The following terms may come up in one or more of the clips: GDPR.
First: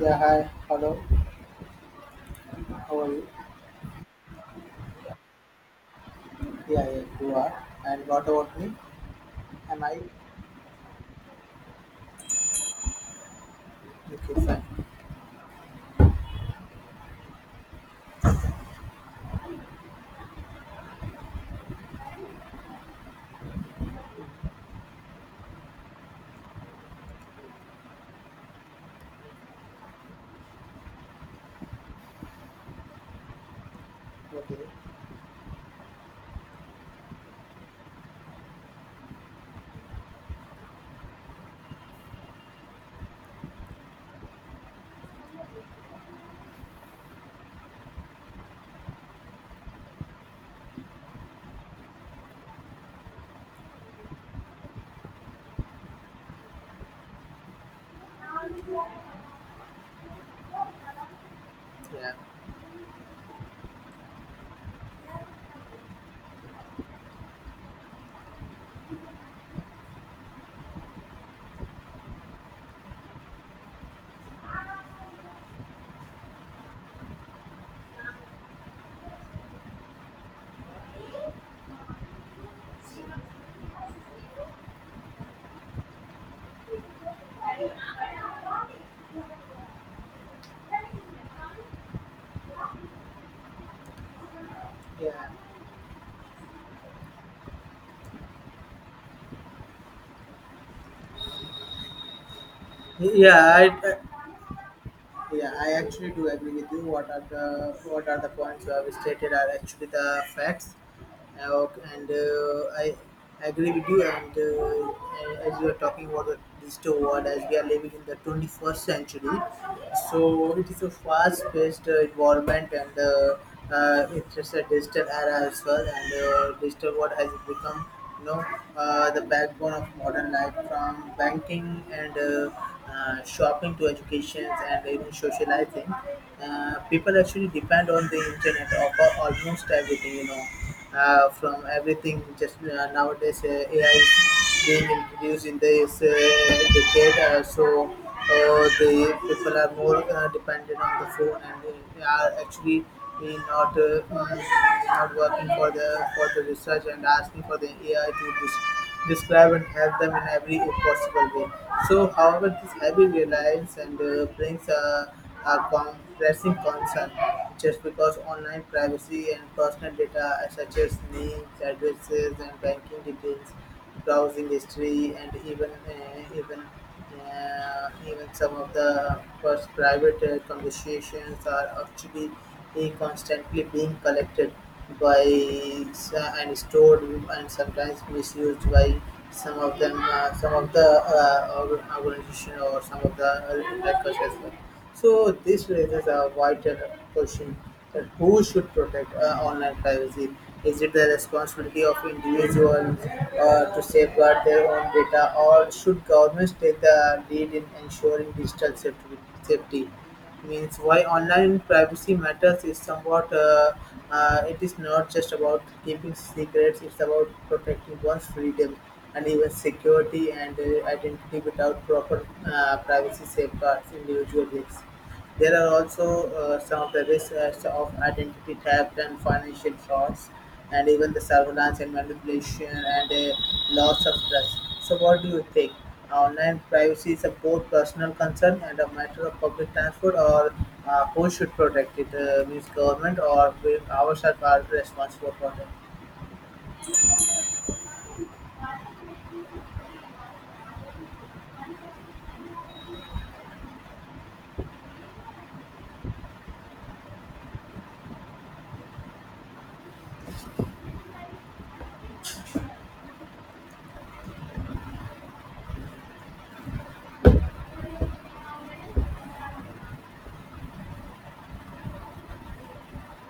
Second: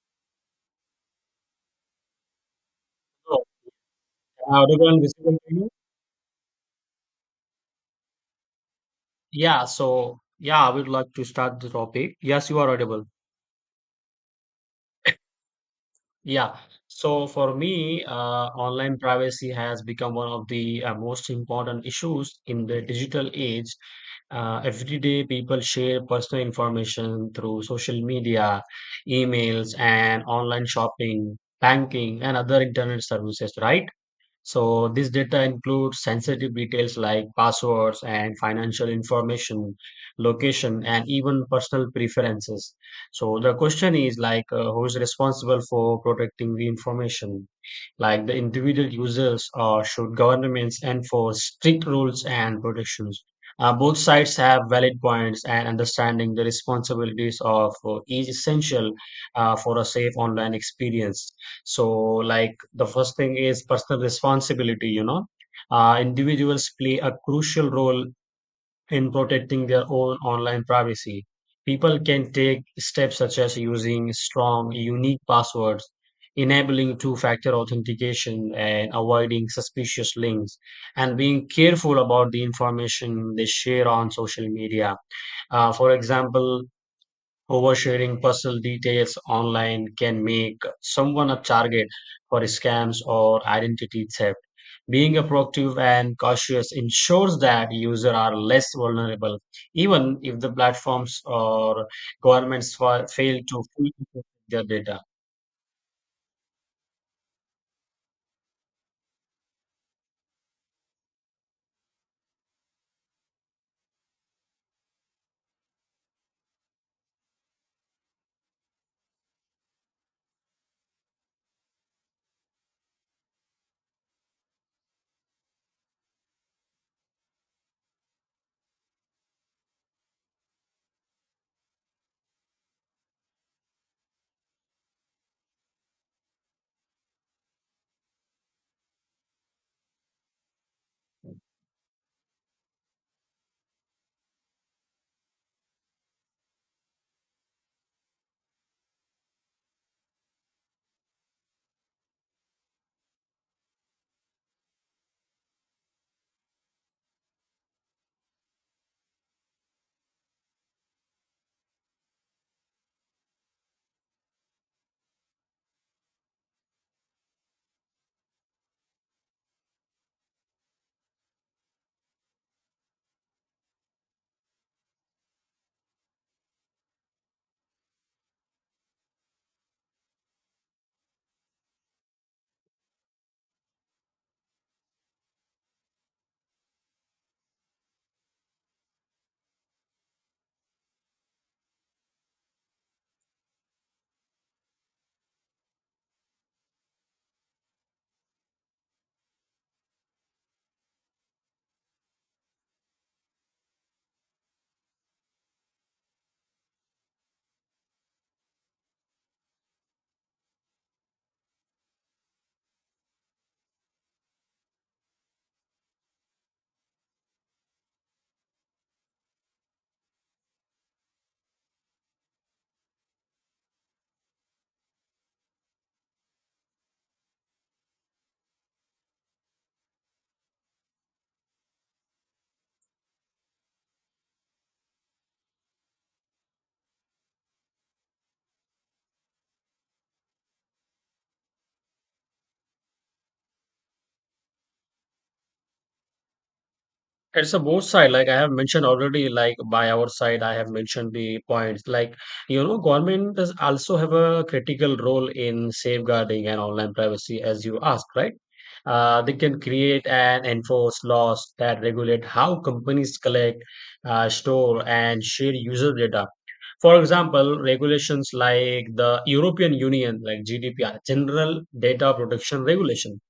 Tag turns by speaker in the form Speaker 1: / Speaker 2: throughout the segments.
Speaker 1: Yeah, hi, hello, how are you?
Speaker 2: So, am I audible and visible to you?
Speaker 1: Yeah, yeah, you are. And what about me? Am I?
Speaker 2: I would like to start the topic. Yes, you are audible.
Speaker 1: Okay, fine.
Speaker 2: Yeah. So for me, online privacy has become one of the most important issues in the digital age. Every day, people share personal information through social media, emails, and online shopping, banking, and other internet services, right?
Speaker 1: Okay.
Speaker 2: So this data includes sensitive details like passwords and financial information, location, and even personal preferences. So the question is like, who is responsible for protecting the information? Like the individual users, or should governments enforce strict rules and protections? Both sides have valid points, and understanding the responsibilities of each is essential for a safe online experience. So,
Speaker 1: Yeah.
Speaker 2: like the first thing is personal responsibility, Individuals play a crucial role in protecting their own online privacy. People can take steps such as using strong, unique passwords, enabling two factor authentication, and avoiding suspicious links, and being careful about the information they share on social media. For example, oversharing personal details online can make someone a target for scams or identity theft. Being a
Speaker 1: Yeah.
Speaker 2: proactive and cautious ensures that users are less vulnerable, even if the platforms or governments fail
Speaker 1: Yeah,
Speaker 2: to fully
Speaker 1: I,
Speaker 2: protect their data.
Speaker 1: Yeah, I actually do agree with you. What are the points you have stated are actually the facts. Ok- and I agree with you. And As you are talking about the digital world, as we are living in the 21st century, so it is a fast-paced environment, and it's just a digital era as well. And digital world has become, you know, the backbone of modern life, from banking and. Shopping to education and even socializing. People actually depend on the internet for almost everything, from everything. Just nowadays, AI is being introduced in this decade, so the people are more dependent on the phone and they are actually we not mm, not working for the research and asking for the AI to describe and help them in every possible way. So, however, this heavy reliance and brings a pressing concern just because online privacy and personal data such as names, addresses, and banking details, browsing history, and even some of the first private conversations are actually constantly being collected by and stored and sometimes misused by some of them, some of the organization or some of the hackers as well. So this raises a vital question that who should protect online privacy? Is it the responsibility of individuals to safeguard their own data, or should governments take the lead in ensuring digital safety? Means why online privacy matters is somewhat it is not just about keeping secrets, it's about protecting one's freedom and even security and identity. Without proper privacy safeguards individual risks, there are also some of the risks as of identity theft and financial frauds and even the surveillance and manipulation and a loss of trust. So, what do you think? Online privacy is a both personal concern and a matter of public transport, or who should protect it? Means government or we ourselves are responsible for that?
Speaker 2: It's a both side, like I have mentioned already, like by our side, I have mentioned the points. Like, government does also have a critical role in safeguarding and online privacy, as you asked, right? They can create and enforce laws that regulate how companies collect, store, and share user data. For example, regulations like the European Union, like GDPR, General Data Protection Regulation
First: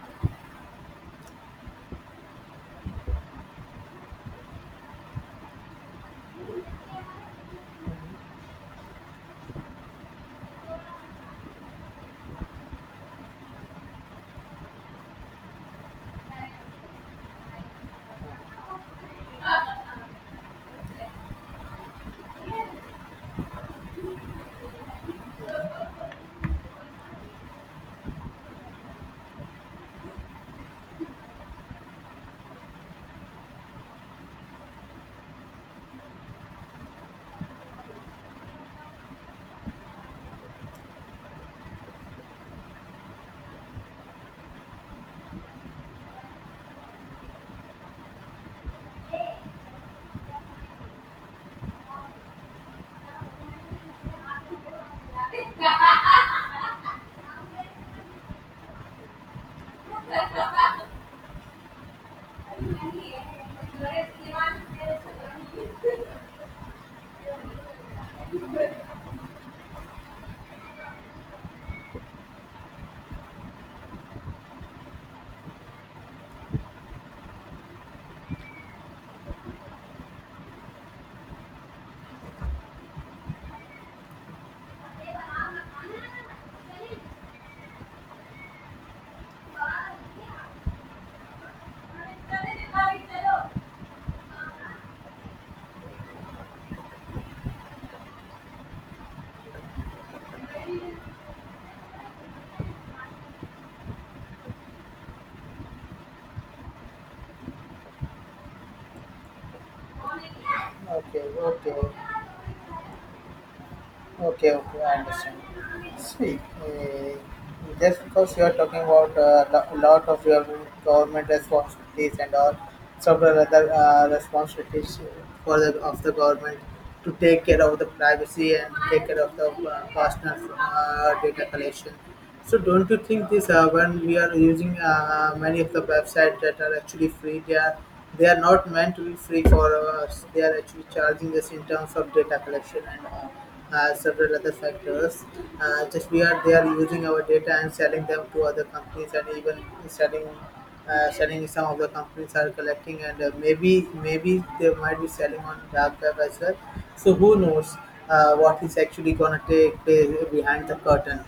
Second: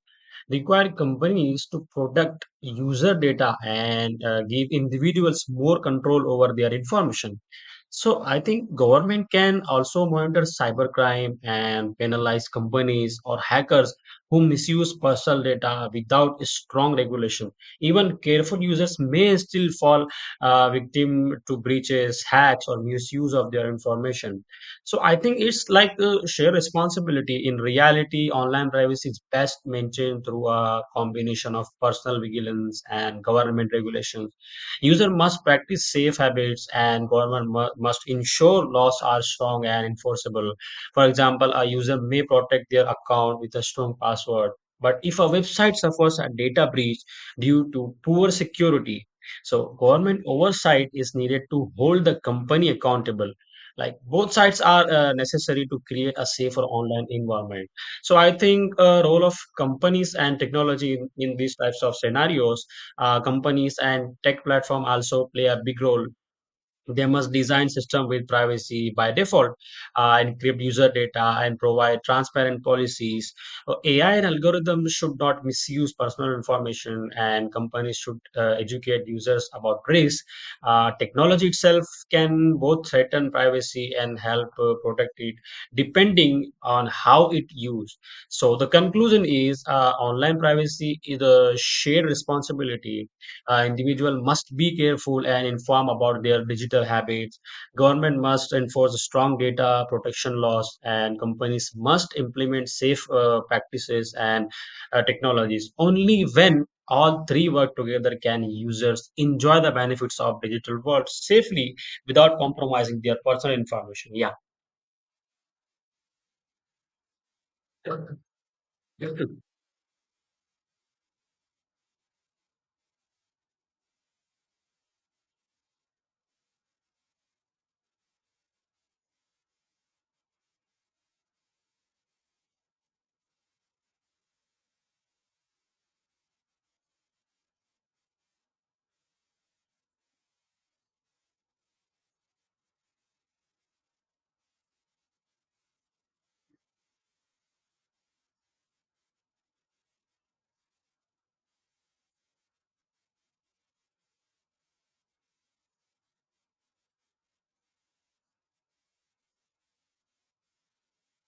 Speaker 2: required companies to protect user data and give individuals more control over their information. So I think government can also monitor cybercrime and penalize companies or hackers who misuse personal data without strong regulation. Even careful users may still fall victim to breaches, hacks, or misuse of their information. So I think it's like a shared responsibility. In reality, online privacy is best maintained through a combination of personal vigilance and government regulations. User must practice safe habits, and government must ensure laws are strong and enforceable. For example, a user may protect their account with a strong password, but if a website suffers a data breach due to poor security, so government oversight is needed to hold the company accountable. Like both sides are necessary to create a safer online environment. So I think role of companies and technology in these types of scenarios, companies and tech platform also play a big role. They must design system with privacy by default, encrypt user data, and provide transparent policies. AI and algorithms should not misuse personal information, and companies should educate users about risk. Technology itself can both threaten privacy and help protect it, depending on how it used. So the conclusion is, online privacy is a shared responsibility. Individual must be careful and inform about their digital habits. Government must enforce strong data protection laws, and companies must implement safe practices and technologies. Only when all three work together can users enjoy the benefits of digital world
Speaker 1: Okay,
Speaker 2: safely
Speaker 1: okay,
Speaker 2: without compromising their personal information. Yeah.
Speaker 1: okay, okay, I understand. See, uh, just
Speaker 2: Hello.
Speaker 1: because you are talking about a lot of your government responsibilities and all several other responsibilities for the of the government to take care of the privacy and take care of the personal data collection. So don't you think this when we are using many of the websites that are actually free, they are not meant to be free for us. They are actually charging us in terms of data collection and several other factors. Just we are, they are using our data and selling them to other companies and even selling. Selling, some of the companies are collecting and maybe, maybe they might be selling on dark web as well, so who knows what is actually gonna take place behind the curtain.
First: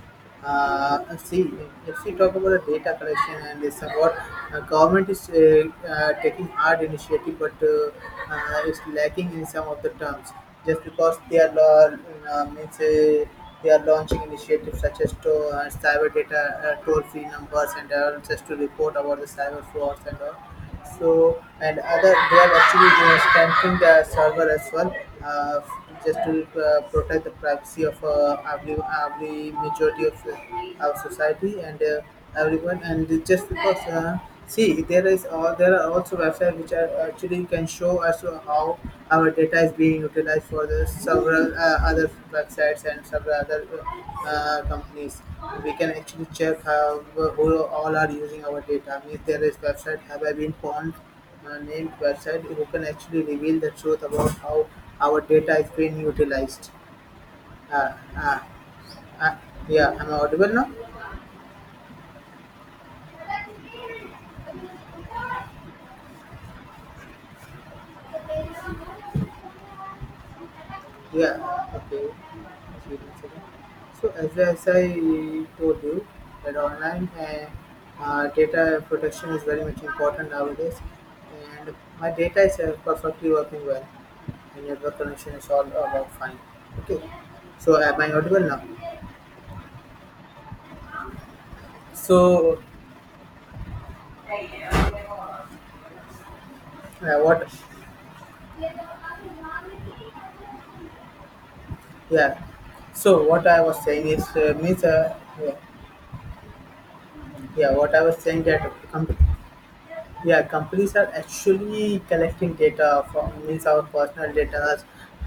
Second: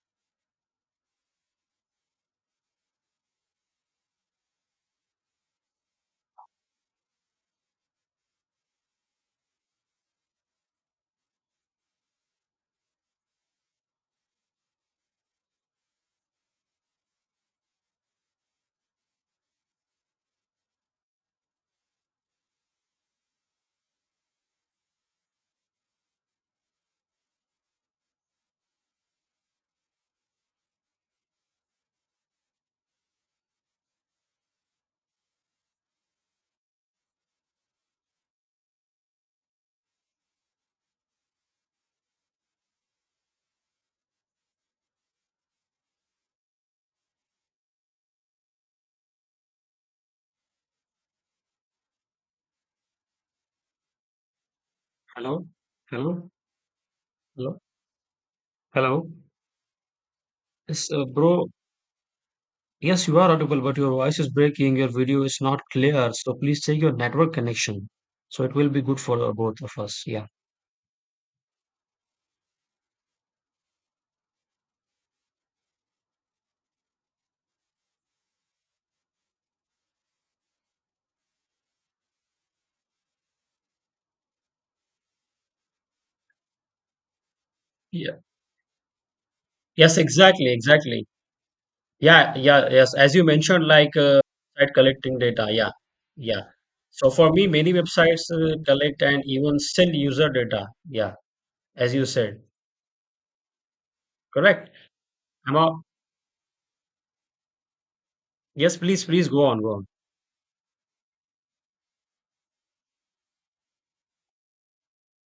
Speaker 1: See, if we talk about the data collection and it's about government is taking hard initiative, but it's lacking in some of the terms. Just because they are law, means they are launching initiatives such as to cyber data, toll-free numbers, and all, just to report about the cyber frauds and all. So and other, they are actually stamping the server as well, uh, just to protect the privacy of every majority of our society and everyone. And just because see, there is there are also websites which are actually can show us how our data is being utilized for the several other websites and several other companies. We can actually check how, who all are using our data. Means there is website, have I been found, named website who can actually reveal the truth about how our
Speaker 2: Hello.
Speaker 1: data is being
Speaker 2: Hello.
Speaker 1: utilized.
Speaker 2: Hello.
Speaker 1: Uh, uh,
Speaker 2: Hello.
Speaker 1: uh, yeah, am I audible now?
Speaker 2: Yes, bro. Yes, you are audible, but your voice is breaking. Your video is not clear. So please check your network connection. So it will be good for the both of us. Yeah.
Speaker 1: Yeah, okay. Just wait a second. So, as I told you that online data protection is very much important nowadays, and my data is perfectly working well. My network connection is all about fine. Okay, so am I
Speaker 2: Yeah.
Speaker 1: audible now?
Speaker 2: Yes, exactly, exactly. Yeah,
Speaker 1: So
Speaker 2: yeah, yes. As you mentioned, like site collecting data. Yeah, yeah. So for me,
Speaker 1: what?
Speaker 2: many websites collect and even sell user data. Yeah, as you said,
Speaker 1: Yeah, so what I was saying is
Speaker 2: correct.
Speaker 1: means yeah,
Speaker 2: Am I-
Speaker 1: yeah what I was saying that
Speaker 2: Yes, please,
Speaker 1: com-
Speaker 2: please go on, go on.
Speaker 1: yeah, companies are actually collecting data from, means our personal data,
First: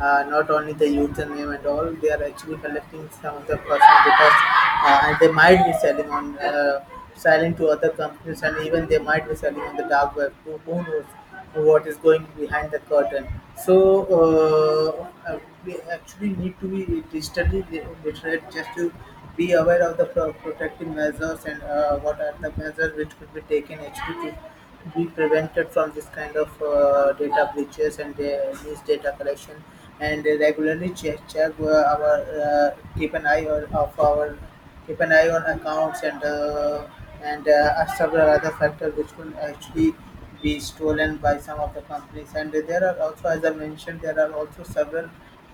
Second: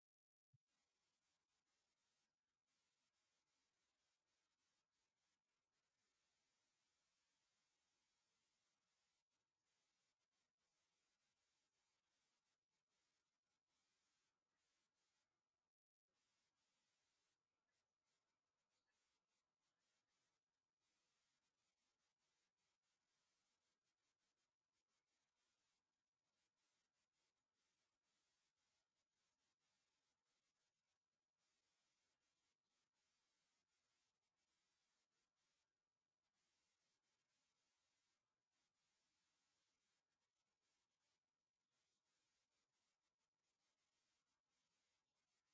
Speaker 1: not only the username and all, they are actually collecting some of the personal data and they might be selling on selling to other companies and even they might be selling on the dark web. Who knows what is going behind the curtain. So, we actually need to be digitally literate just to be aware of the protective measures and what are the measures which could be taken actually to be prevented from this kind of data breaches and data collection, and regularly check our keep an eye on accounts and several other factors which could actually be stolen by some of the companies. And there are also, as I mentioned, there are also several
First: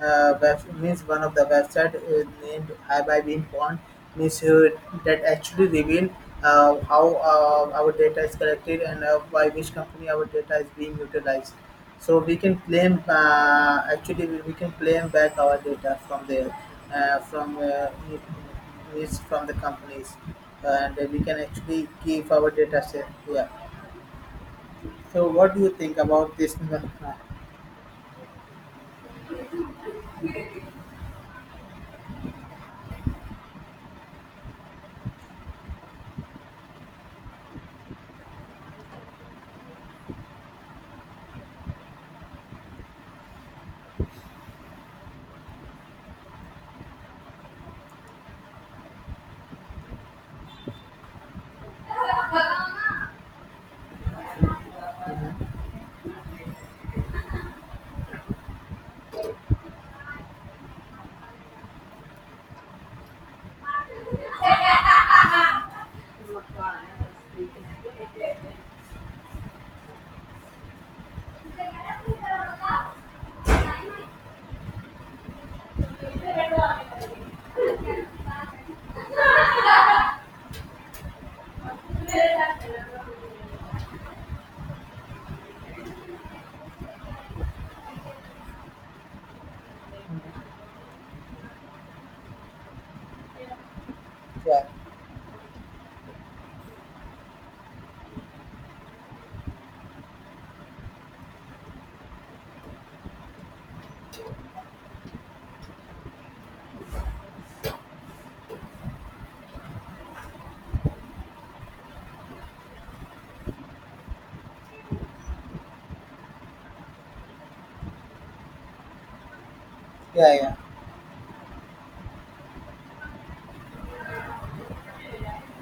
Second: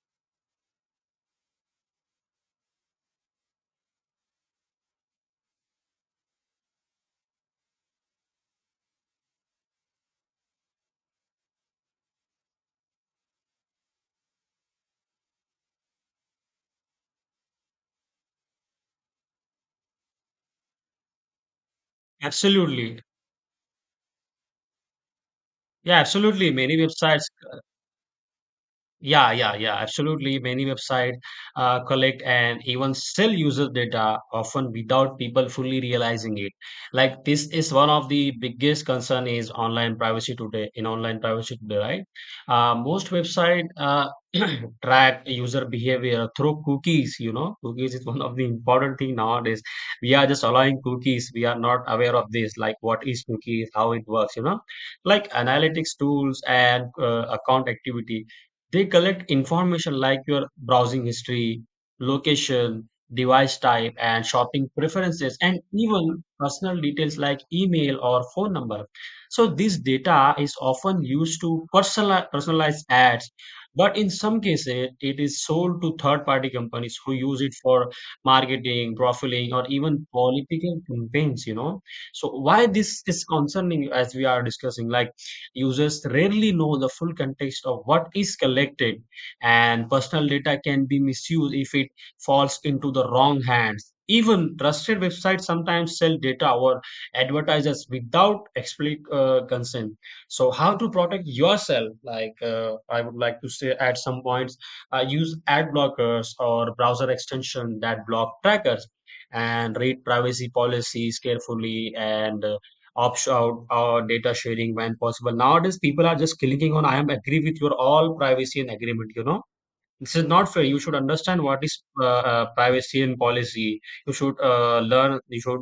Speaker 1: web, means one of the website named Have I Been Pwned, means that actually reveal how our data is collected and by which company our data is being utilized. So we can claim actually, we can claim back our data from there, from is from the companies, and we can actually give our data
Speaker 2: Absolutely.
Speaker 1: set. Yeah, so what do you think
Speaker 2: Yeah,
Speaker 1: about
Speaker 2: absolutely.
Speaker 1: this?
Speaker 2: Many
Speaker 1: Mhm.
Speaker 2: websites Yeah, yeah, yeah, absolutely. Many websites collect and even sell user data often without people fully realizing it. Like this is one of the biggest concern is online privacy today in online privacy today, right? Most website track user behavior through cookies. You know, cookies is one of the important thing nowadays. We are just allowing cookies. We are not aware of this, like what is cookies, how it works. You know, like analytics tools and account activity, they collect information like your browsing history, location, device type, and shopping preferences, and even personal details like email or phone number. So, this data is often used to personalize ads, but in some cases, it is sold to third party companies who use it for marketing, profiling, or even political campaigns, you know. So, why this is concerning, as we are discussing, like users rarely know the full context of what is collected, and personal data can be misused if it falls into the wrong hands. Even
Speaker 1: Yeah,
Speaker 2: trusted websites sometimes sell data or advertisers without explicit consent. So, how to protect yourself? Like, I would like to say, at some points, use ad blockers or browser extension that block trackers, and read privacy policies carefully, and out or data sharing when possible. Nowadays, people are just clicking on I am agree with your all privacy and agreement, you know, this is
Speaker 1: yeah.
Speaker 2: not
Speaker 1: Yeah,
Speaker 2: fair. You should understand what is privacy and policy. You should learn. You should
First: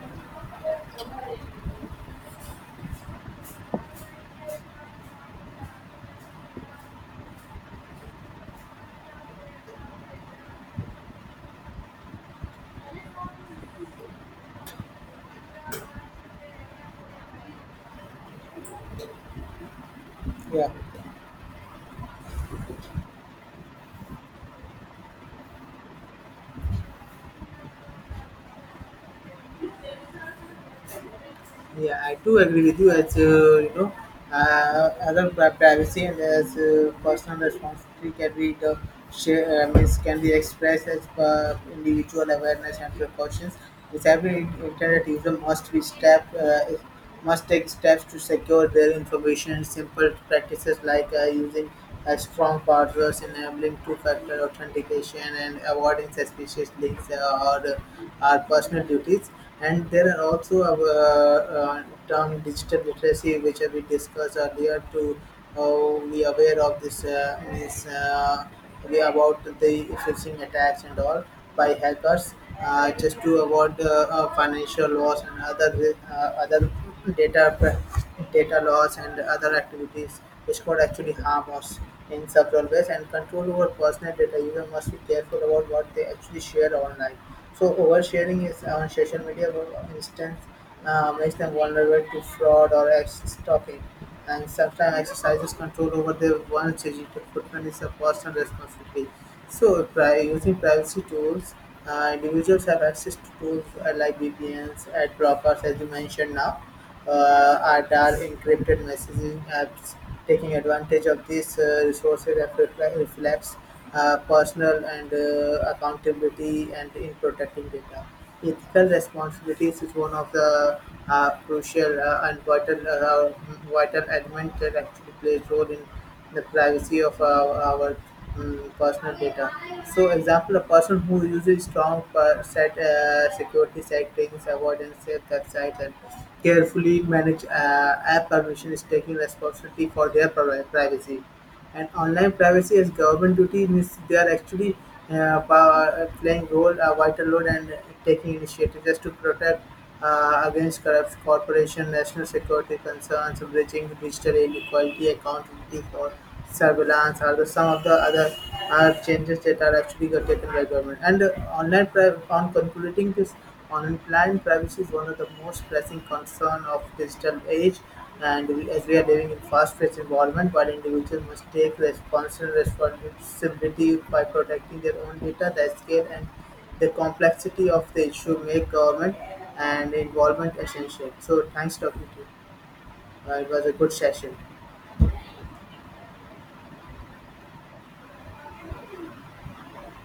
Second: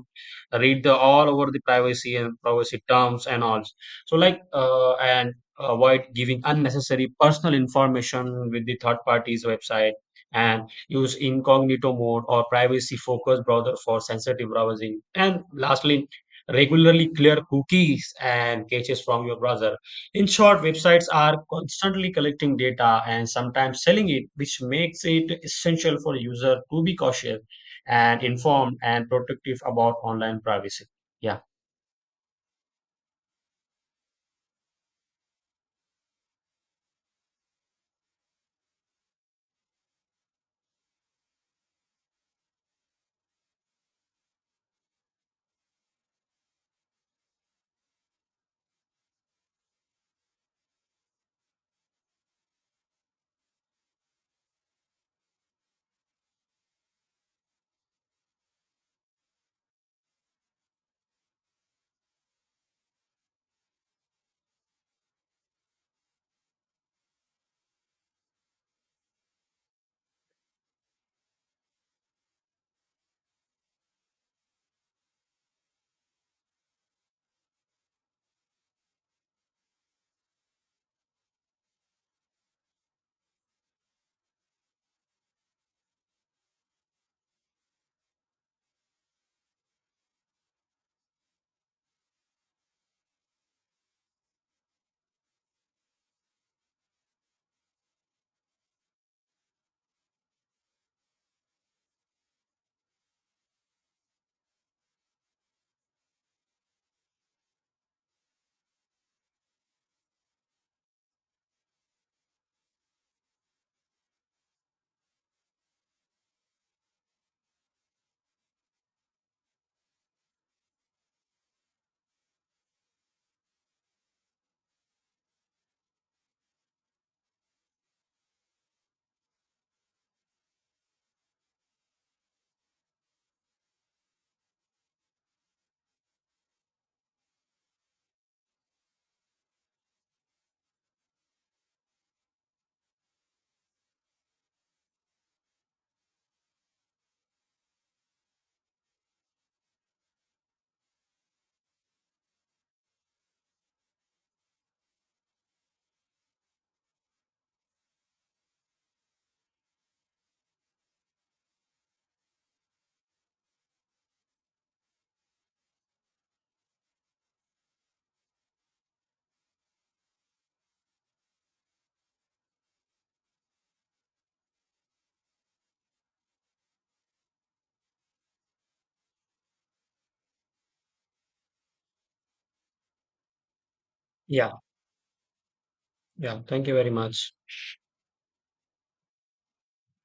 Speaker 2: read the all over the privacy and privacy terms and all. So like and avoid giving unnecessary personal information with the third parties website, and use incognito mode or privacy focused browser for sensitive browsing, and lastly regularly clear cookies and caches from your browser. In short,
Speaker 1: yeah.
Speaker 2: websites are constantly collecting data and sometimes selling it, which makes it essential for user to be cautious and informed and protective about online privacy. Yeah.
Speaker 1: Yeah, I do agree with you. As you know, other privacy and as personal responsibility can be the share, means can be expressed as per individual awareness and precautions. With every internet user must be step must take steps to secure their information. Simple practices like using strong passwords, enabling two-factor authentication, and avoiding suspicious links or our personal duties. And there are also term digital literacy, which we discussed earlier. To be aware of this means. Way about the phishing attacks and all by hackers just to avoid financial loss and other other data loss and other activities which could actually harm us in several ways. And control over personal data, user must be careful about what they actually share online. So oversharing is on social media for instance makes them vulnerable to fraud or stalking, and sometimes exercises control over their one's digital footprint is a personal responsibility. So, using privacy tools, individuals have access to tools like VPNs, ad blockers, as you mentioned now, ADAR, encrypted messaging apps, taking advantage of these resources that reflects personal and accountability and in protecting data. Ethical responsibility is one of the crucial and vital element that actually plays role in the privacy of our personal data. So, example, a person who uses strong per- set security settings, avoidance, safe websites, and carefully manage app permission is taking responsibility for their privacy, and online privacy as government duty means they are actually playing role a vital role and taking initiative just to protect against corrupt corporation, national security concerns, bridging digital inequality, accountability for surveillance are the some of the other changes that are actually got taken by government. And online on concluding this, online privacy is one of the most pressing concern of digital age, and we, as we are living in fast-paced environment, while individuals must take responsible responsibility by protecting their own data, the scale and the complexity of the issue make government and involvement essential. So, thanks talking to you. It was a good session.
Speaker 2: Yeah, yeah. Thank you very much.